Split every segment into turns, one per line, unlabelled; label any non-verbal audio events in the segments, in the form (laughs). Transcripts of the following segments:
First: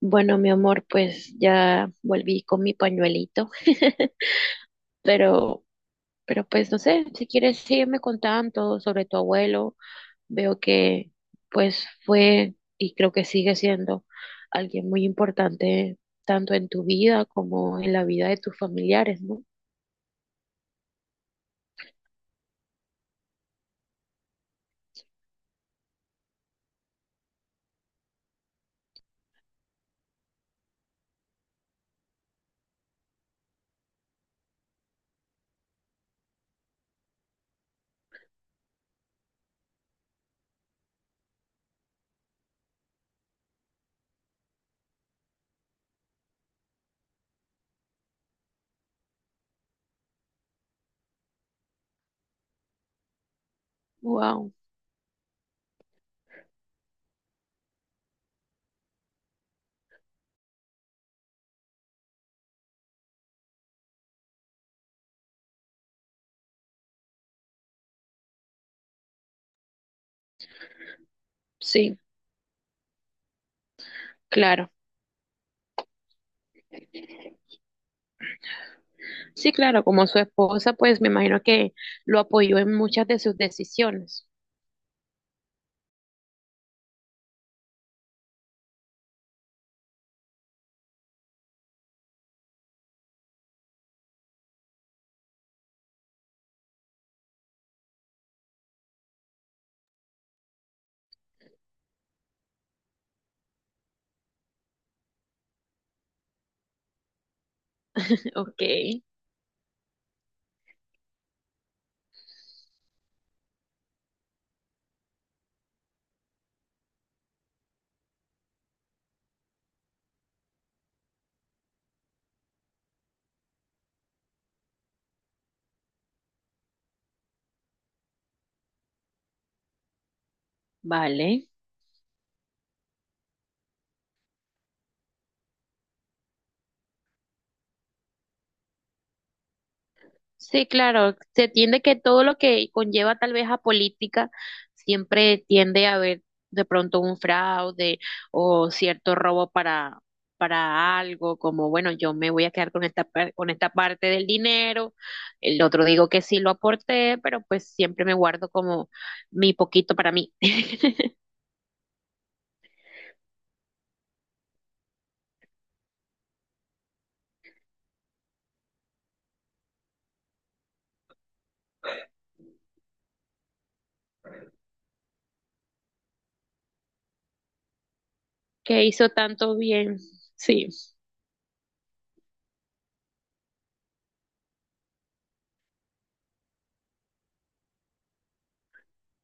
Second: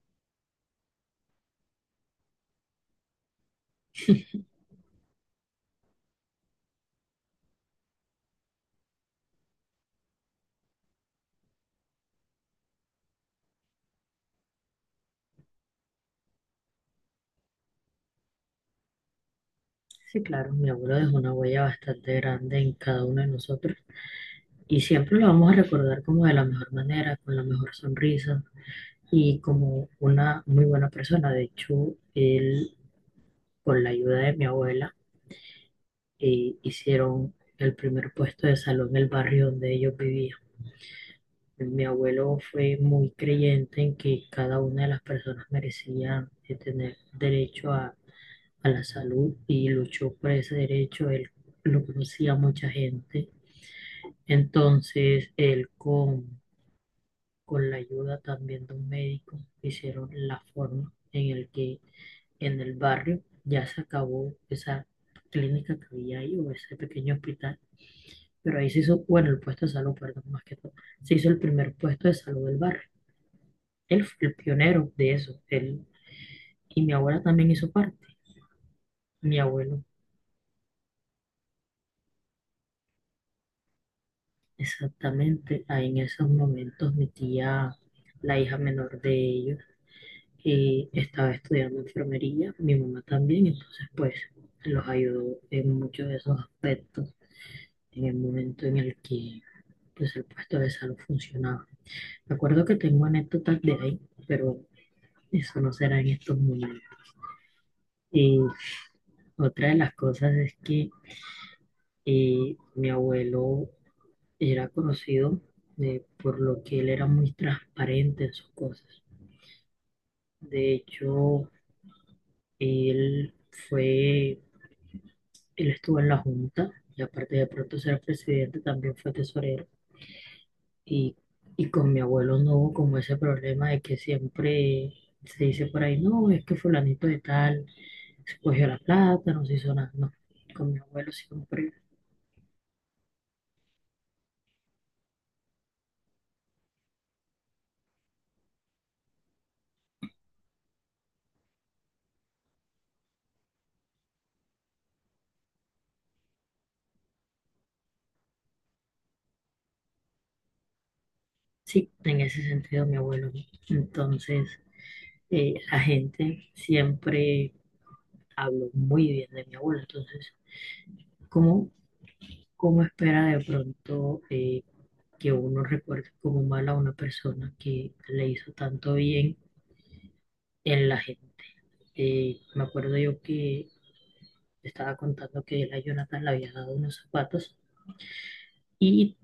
Bueno, mi amor, pues ya volví con mi pañuelito, pero, pero pues no sé, si quieres sígueme contando sobre tu abuelo. Veo que pues fue y creo que sigue siendo alguien muy importante tanto en tu vida como en la vida de tus familiares, ¿no?
Sí, claro, mi abuelo dejó una huella bastante grande en cada uno de nosotros y siempre lo vamos a recordar como de la mejor manera, con la mejor sonrisa y como una muy buena persona. De hecho, él, con la ayuda de mi abuela, hicieron el primer puesto de salud en el barrio donde ellos vivían. Mi abuelo fue muy creyente en que cada una de las personas merecían tener derecho a la salud y luchó por ese derecho. Él lo conocía a mucha gente.
Wow,
Entonces, él con la ayuda también de un médico hicieron la forma en el que en el barrio ya se acabó esa clínica que había ahí o ese pequeño hospital, pero ahí se hizo, bueno, el puesto de salud, perdón, más que todo, se hizo el primer
sí,
puesto de salud del barrio. Él fue el
claro.
pionero de eso, él y mi abuela también hizo parte, mi
Sí,
abuelo,
claro, como su esposa, pues me imagino que lo apoyó en muchas de sus decisiones.
exactamente, ahí en esos momentos mi tía, la hija menor de ellos, y estaba estudiando enfermería, mi mamá también, entonces pues los ayudó en muchos de esos aspectos en el momento en el que pues el puesto de salud funcionaba. Me acuerdo que tengo anécdotas de ahí, pero eso no será en estos momentos.
(laughs)
Y
Ok,
otra de las cosas es que mi abuelo era conocido por lo que él era muy transparente en sus cosas. De hecho, él fue él estuvo en la Junta y aparte de pronto ser presidente también fue tesorero. Y,
vale.
y con mi abuelo no hubo como ese problema de que siempre se dice por ahí, no, es que fulanito de tal se cogió la plata, no se hizo nada. No,
Sí,
con mi abuelo
claro, se
siempre,
tiende que todo lo que conlleva tal vez a política siempre tiende a haber de pronto un fraude o cierto robo para algo, como bueno, yo me voy a quedar con con esta parte del dinero, el otro digo que sí lo aporté, pero pues siempre me guardo como mi poquito para mí. (laughs)
sí, en ese sentido mi abuelo. No. Entonces, la gente siempre habló muy bien de mi abuelo. Entonces, ¿cómo, cómo espera de pronto, que uno recuerde como mal a una persona que le hizo
Que
tanto
hizo
bien
tanto bien. Sí,
en la gente? Me acuerdo yo que estaba contando que él a Jonathan le había dado unos zapatos y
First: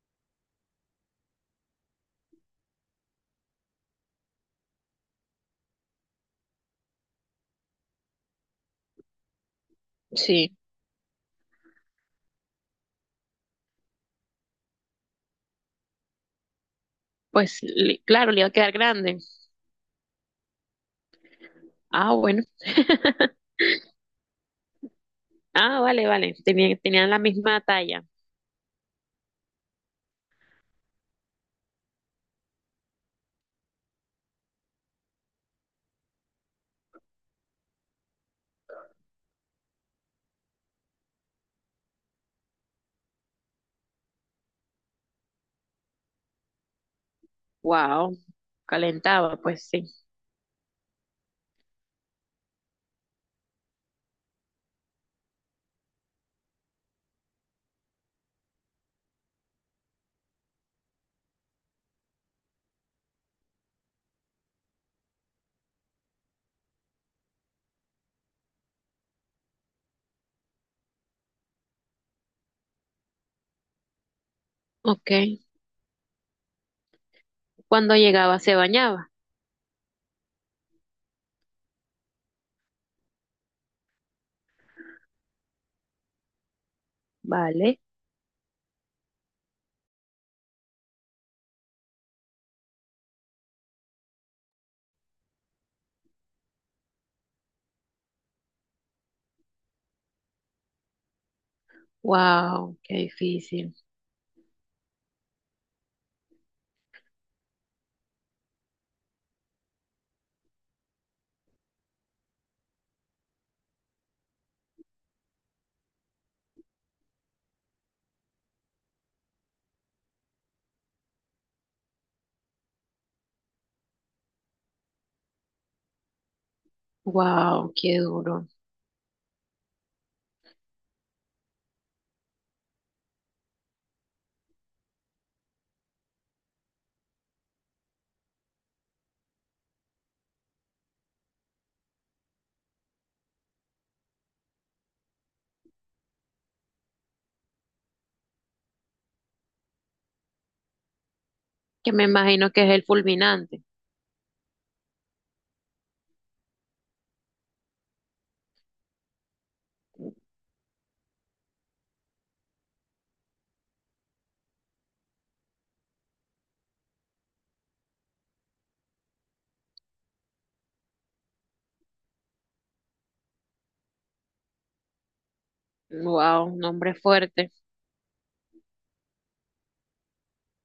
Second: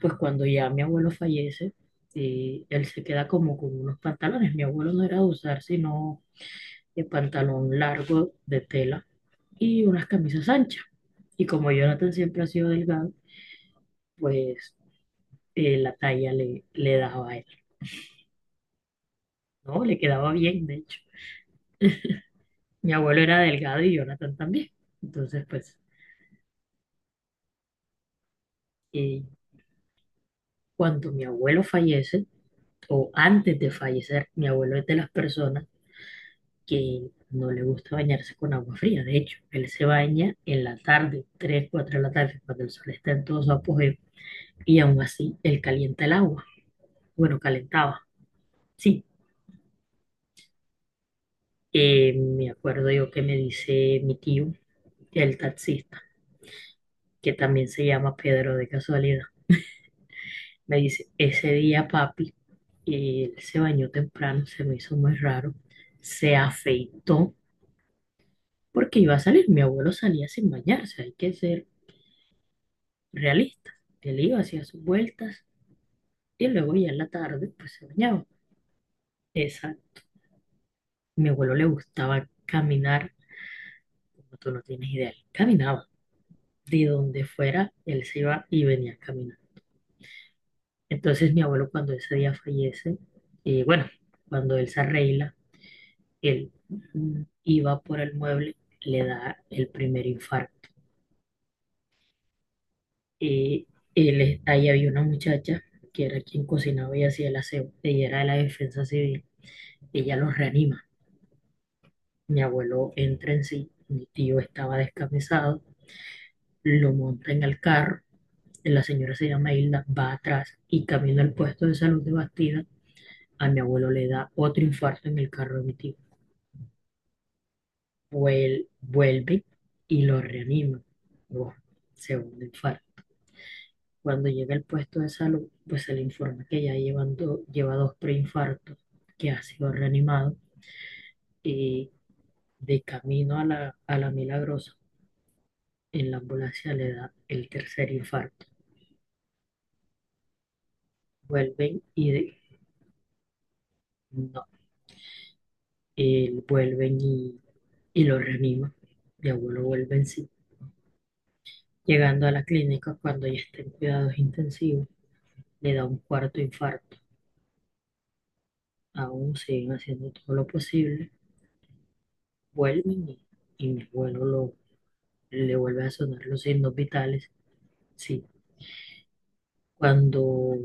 pues cuando ya mi abuelo fallece, él se queda como con unos pantalones. Mi abuelo no era de usar sino el pantalón largo de tela y unas camisas
sí,
anchas. Y como Jonathan siempre ha sido delgado, pues la talla le daba a él,
pues claro, le iba a quedar grande.
¿no? Le quedaba bien, de hecho.
Ah, bueno.
Mi abuelo era
(laughs)
delgado y Jonathan también. Entonces, pues,
Ah, vale, vale. Tenían, tenían la misma talla.
eh, cuando mi abuelo fallece, o antes de fallecer, mi abuelo es de las personas que no le gusta bañarse con agua fría. De hecho, él se baña en la tarde, 3, 4 de la tarde, cuando el sol está en todo su apogeo, y aún así él calienta el agua. Bueno, calentaba.
Wow.
Sí,
Calentaba, pues sí.
me acuerdo yo que me dice mi tío, el taxista, que también se llama Pedro de casualidad. Me dice, ese día papi, él se bañó temprano, se me hizo muy raro, se afeitó porque iba a salir. Mi abuelo salía sin bañarse, hay que ser realista. Él iba, hacía sus
Ok.
vueltas y luego ya en la tarde pues se
Cuando
bañaba.
llegaba se bañaba.
Esa, mi abuelo le gustaba caminar, como tú no tienes idea, él caminaba. De donde fuera,
Vale.
él se iba y venía a caminar. Entonces mi abuelo cuando ese día fallece, y bueno, cuando él se arregla, él iba por el mueble, le da el primer infarto.
Wow, qué
Y
difícil.
él, ahí había una muchacha que era quien cocinaba y hacía el aseo. Ella era de la defensa civil. Ella los reanima. Mi abuelo entra en sí. Mi tío estaba descamisado. Lo monta en el carro. La señora se llama Hilda, va atrás y camino al puesto de salud de Bastida. A mi abuelo le da otro infarto en el carro de mi tío.
Wow, qué duro.
Vuelve y lo reanima. Buah, segundo infarto. Cuando llega al puesto de salud, pues se le informa que ya lleva dos preinfartos, que ha sido reanimado y de camino a la Milagrosa, en la ambulancia le da el tercer infarto. Vuelven
Que me
y de-
imagino que es el fulminante.
no, vuelven y lo reaniman. Mi abuelo vuelve en sí. Llegando a la clínica, cuando ya está en cuidados intensivos, le da un cuarto infarto. Aún siguen haciendo todo lo posible, vuelven y mi abuelo le vuelve a sonar los
Wow,
signos
nombre
vitales.
fuerte.
Sí, cuando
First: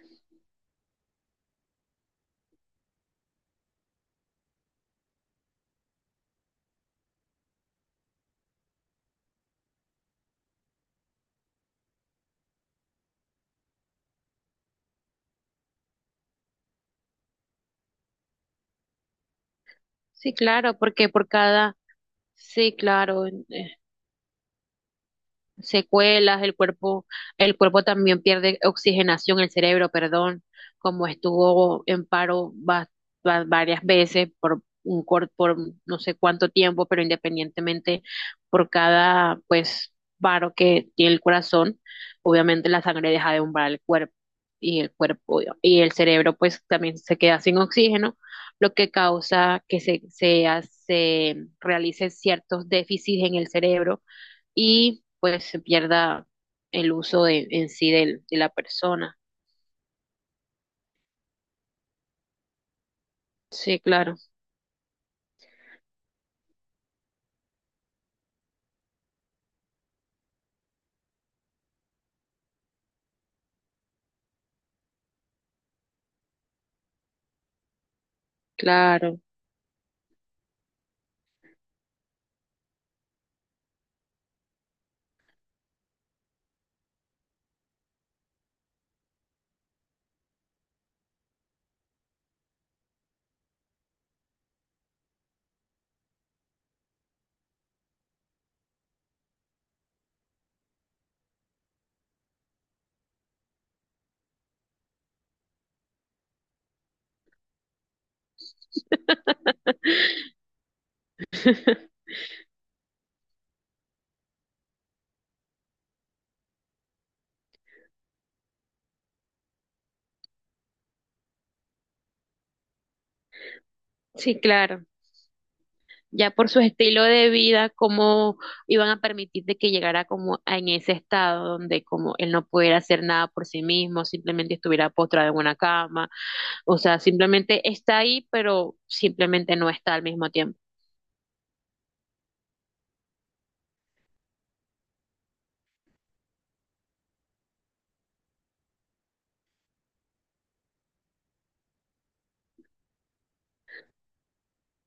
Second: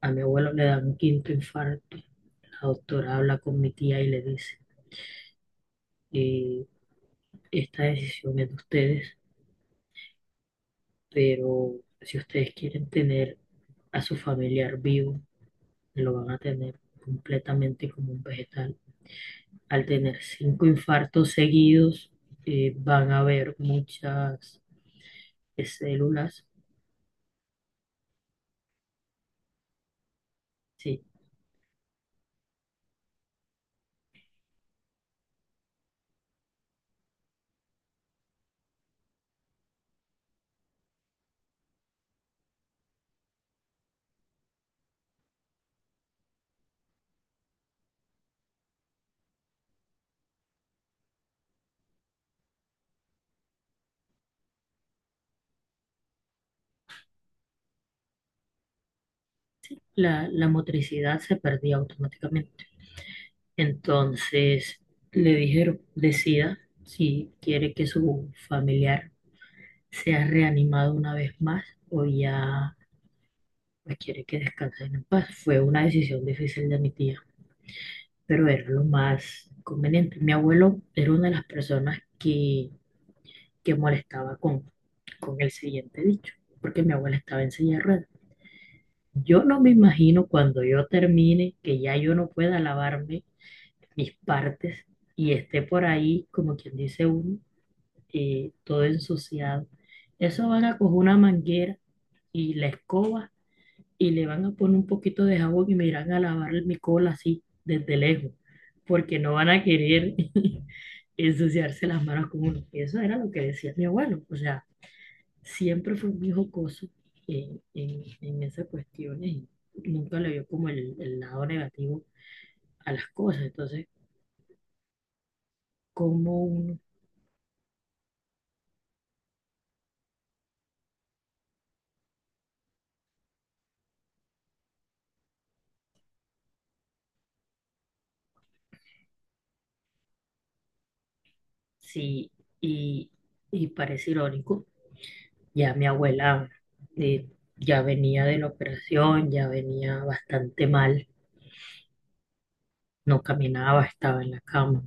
a mi abuelo le dan un quinto infarto, la doctora habla con mi tía y le dice, eh, esta decisión es de ustedes, pero si ustedes quieren tener a su familiar vivo, lo van a tener completamente como un vegetal. Al tener
Sí,
cinco
claro, porque por
infartos
cada,
seguidos,
sí,
van a
claro,
haber muchas
secuelas,
células.
el cuerpo también pierde oxigenación, el cerebro, perdón,
Sí,
como estuvo en paro varias veces por por no sé cuánto tiempo, pero independientemente por cada pues paro que tiene el corazón, obviamente la sangre deja de umbrar el cuerpo y el cuerpo y el cerebro pues también se queda sin oxígeno, lo que causa que realice ciertos déficits en el cerebro y pues se pierda el uso de, de la persona.
la motricidad se perdía automáticamente.
Sí, claro,
Entonces le dijeron, decida si quiere que su familiar sea reanimado una vez más o ya pues, quiere que descansen en paz. Fue una decisión difícil de mi tía, pero era lo
claro.
más conveniente. Mi abuelo era una de las personas que, molestaba con el siguiente dicho, porque mi abuela estaba en silla de ruedas. Yo no me imagino cuando yo termine que ya yo no pueda lavarme mis partes y esté por ahí, como quien dice, uno y todo ensuciado. Eso van a coger una manguera y la escoba y le van a poner un poquito de jabón y me irán a lavar mi cola así, desde lejos, porque no van a querer
(laughs)
(laughs) ensuciarse las manos con uno. Eso era lo que decía mi abuelo. O sea, siempre fue muy jocoso en esas cuestiones. Y nunca le vio como el lado negativo a las cosas. Entonces,
Sí, claro. Ya
como
por su
uno,
estilo de vida, cómo iban a permitir de que llegara como en ese estado donde como él no pudiera hacer nada por sí mismo, simplemente estuviera postrado en una cama, o sea, simplemente está ahí, pero simplemente no está al mismo tiempo.
sí, y, y parece irónico. Ya mi abuela eh, ya venía de la operación, ya venía bastante mal, no caminaba, estaba en la cama.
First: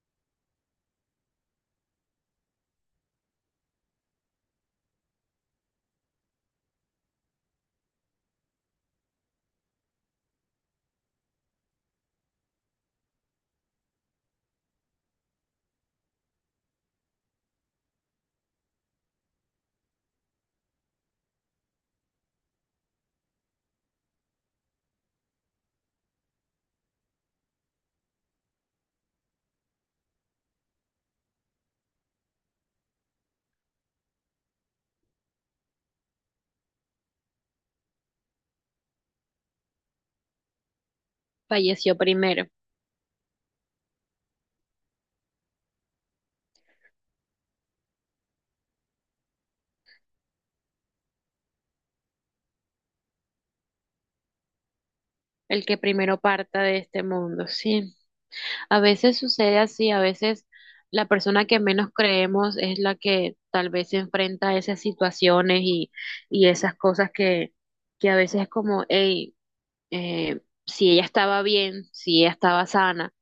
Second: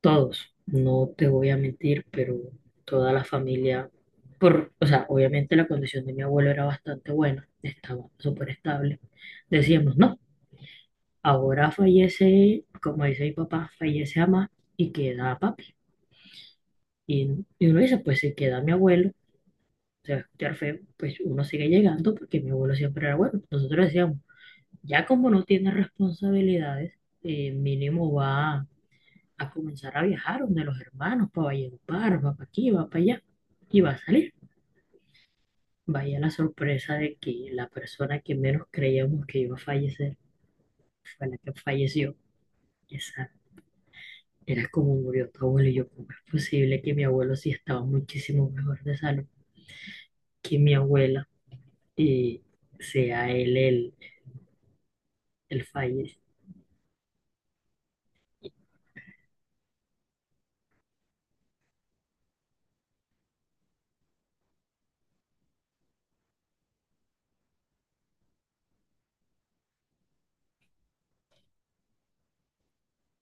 Todos, no te voy a mentir, pero toda la familia, por, o sea, obviamente la condición de mi abuelo era bastante buena, estaba súper estable. Decíamos, no, ahora fallece, como dice mi papá, fallece mamá y queda papi. Y uno dice, pues si queda mi abuelo, se va a escuchar feo, pues uno sigue llegando porque mi abuelo siempre era bueno. Nosotros decíamos, ya como no tiene responsabilidades, mínimo va a comenzar a viajar donde los hermanos, para Valledupar, va para aquí, va para allá, y va a salir. Vaya la sorpresa de que la persona que menos creíamos que iba a fallecer fue la que
Falleció
falleció.
primero,
Esa era como murió tu abuelo y yo, ¿cómo es posible que mi abuelo sí estaba muchísimo mejor de salud que mi abuela y sea él
el
el
que primero
fallecido?
parta de este mundo, sí. A veces sucede así, a veces la persona que menos creemos es la que tal vez se enfrenta a esas situaciones y esas cosas que a veces es como, hey, si ella estaba bien, si ella estaba sana,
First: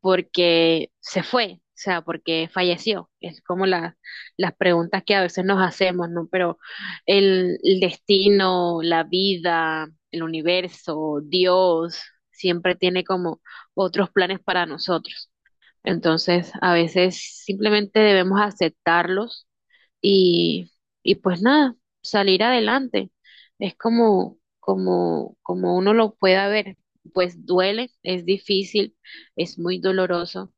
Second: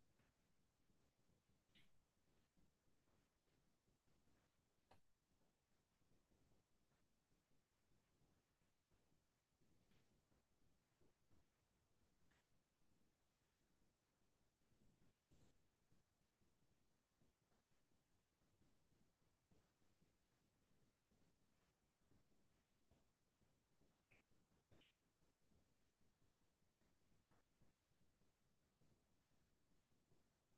porque se fue, o sea, porque falleció. Es como las preguntas que a veces nos hacemos, ¿no? Pero el destino, la vida, el universo, Dios, siempre tiene como otros planes para nosotros. Entonces, a veces simplemente debemos aceptarlos y, y pues nada, salir adelante. Es como, como, como uno lo pueda ver. Pues duele, es difícil, es muy doloroso.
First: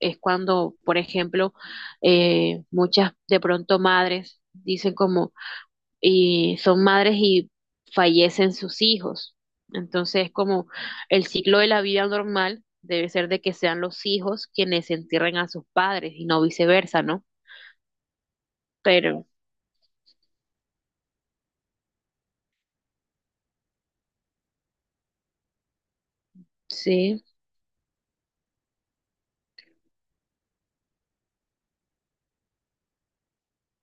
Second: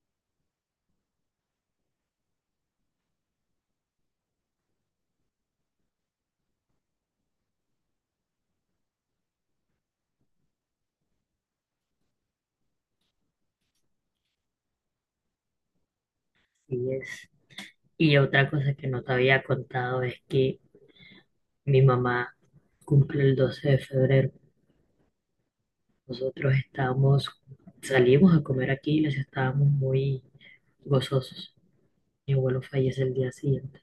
Es cuando, por ejemplo, muchas de pronto madres dicen como, y son madres y fallecen sus hijos. Entonces, como el ciclo de la vida normal debe ser de que sean los hijos quienes entierren a sus padres y no
Y
viceversa, ¿no?
es. Y otra cosa que no te
Pero
había contado es que mi mamá cumple el 12 de febrero. Nosotros
sí,
estábamos, salimos a comer aquí y les estábamos muy gozosos. Mi abuelo fallece el día siguiente.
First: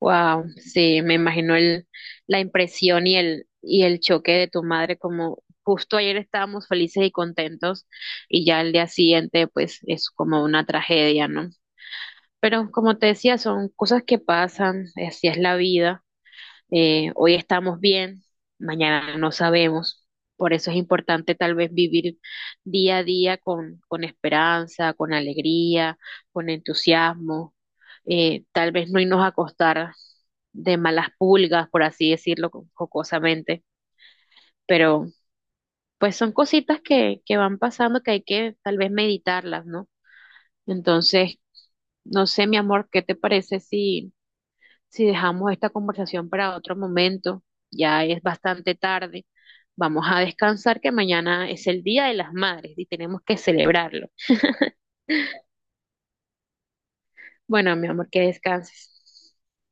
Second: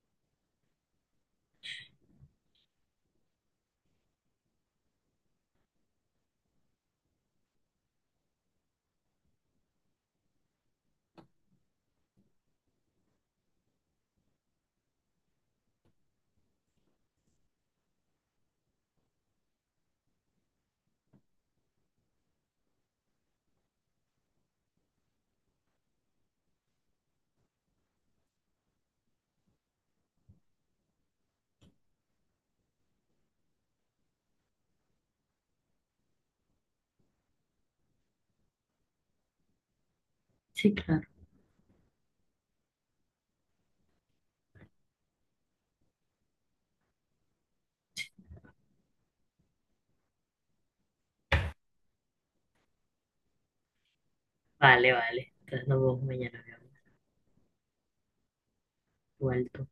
wow, sí, me imagino el, la impresión y el choque de tu madre como justo ayer estábamos felices y contentos y ya el día siguiente pues es como una tragedia, ¿no? Pero como te decía, son cosas que pasan, así es la vida. Hoy estamos bien, mañana no sabemos. Por eso es importante tal vez vivir día a día con esperanza, con alegría, con entusiasmo. Tal vez no irnos a acostar de malas pulgas, por así decirlo jocosamente, pero pues son cositas que van pasando que hay que tal vez meditarlas, ¿no?
Sí, claro.
Entonces, no sé, mi amor, ¿qué te parece si... Si dejamos esta conversación para otro momento, ya es bastante tarde. Vamos a descansar que mañana es el Día de las Madres y tenemos que celebrarlo.
Vale, vale. Entonces nos vemos mañana, mi amor.
Bueno, mi amor, que descanses.
Igual tú.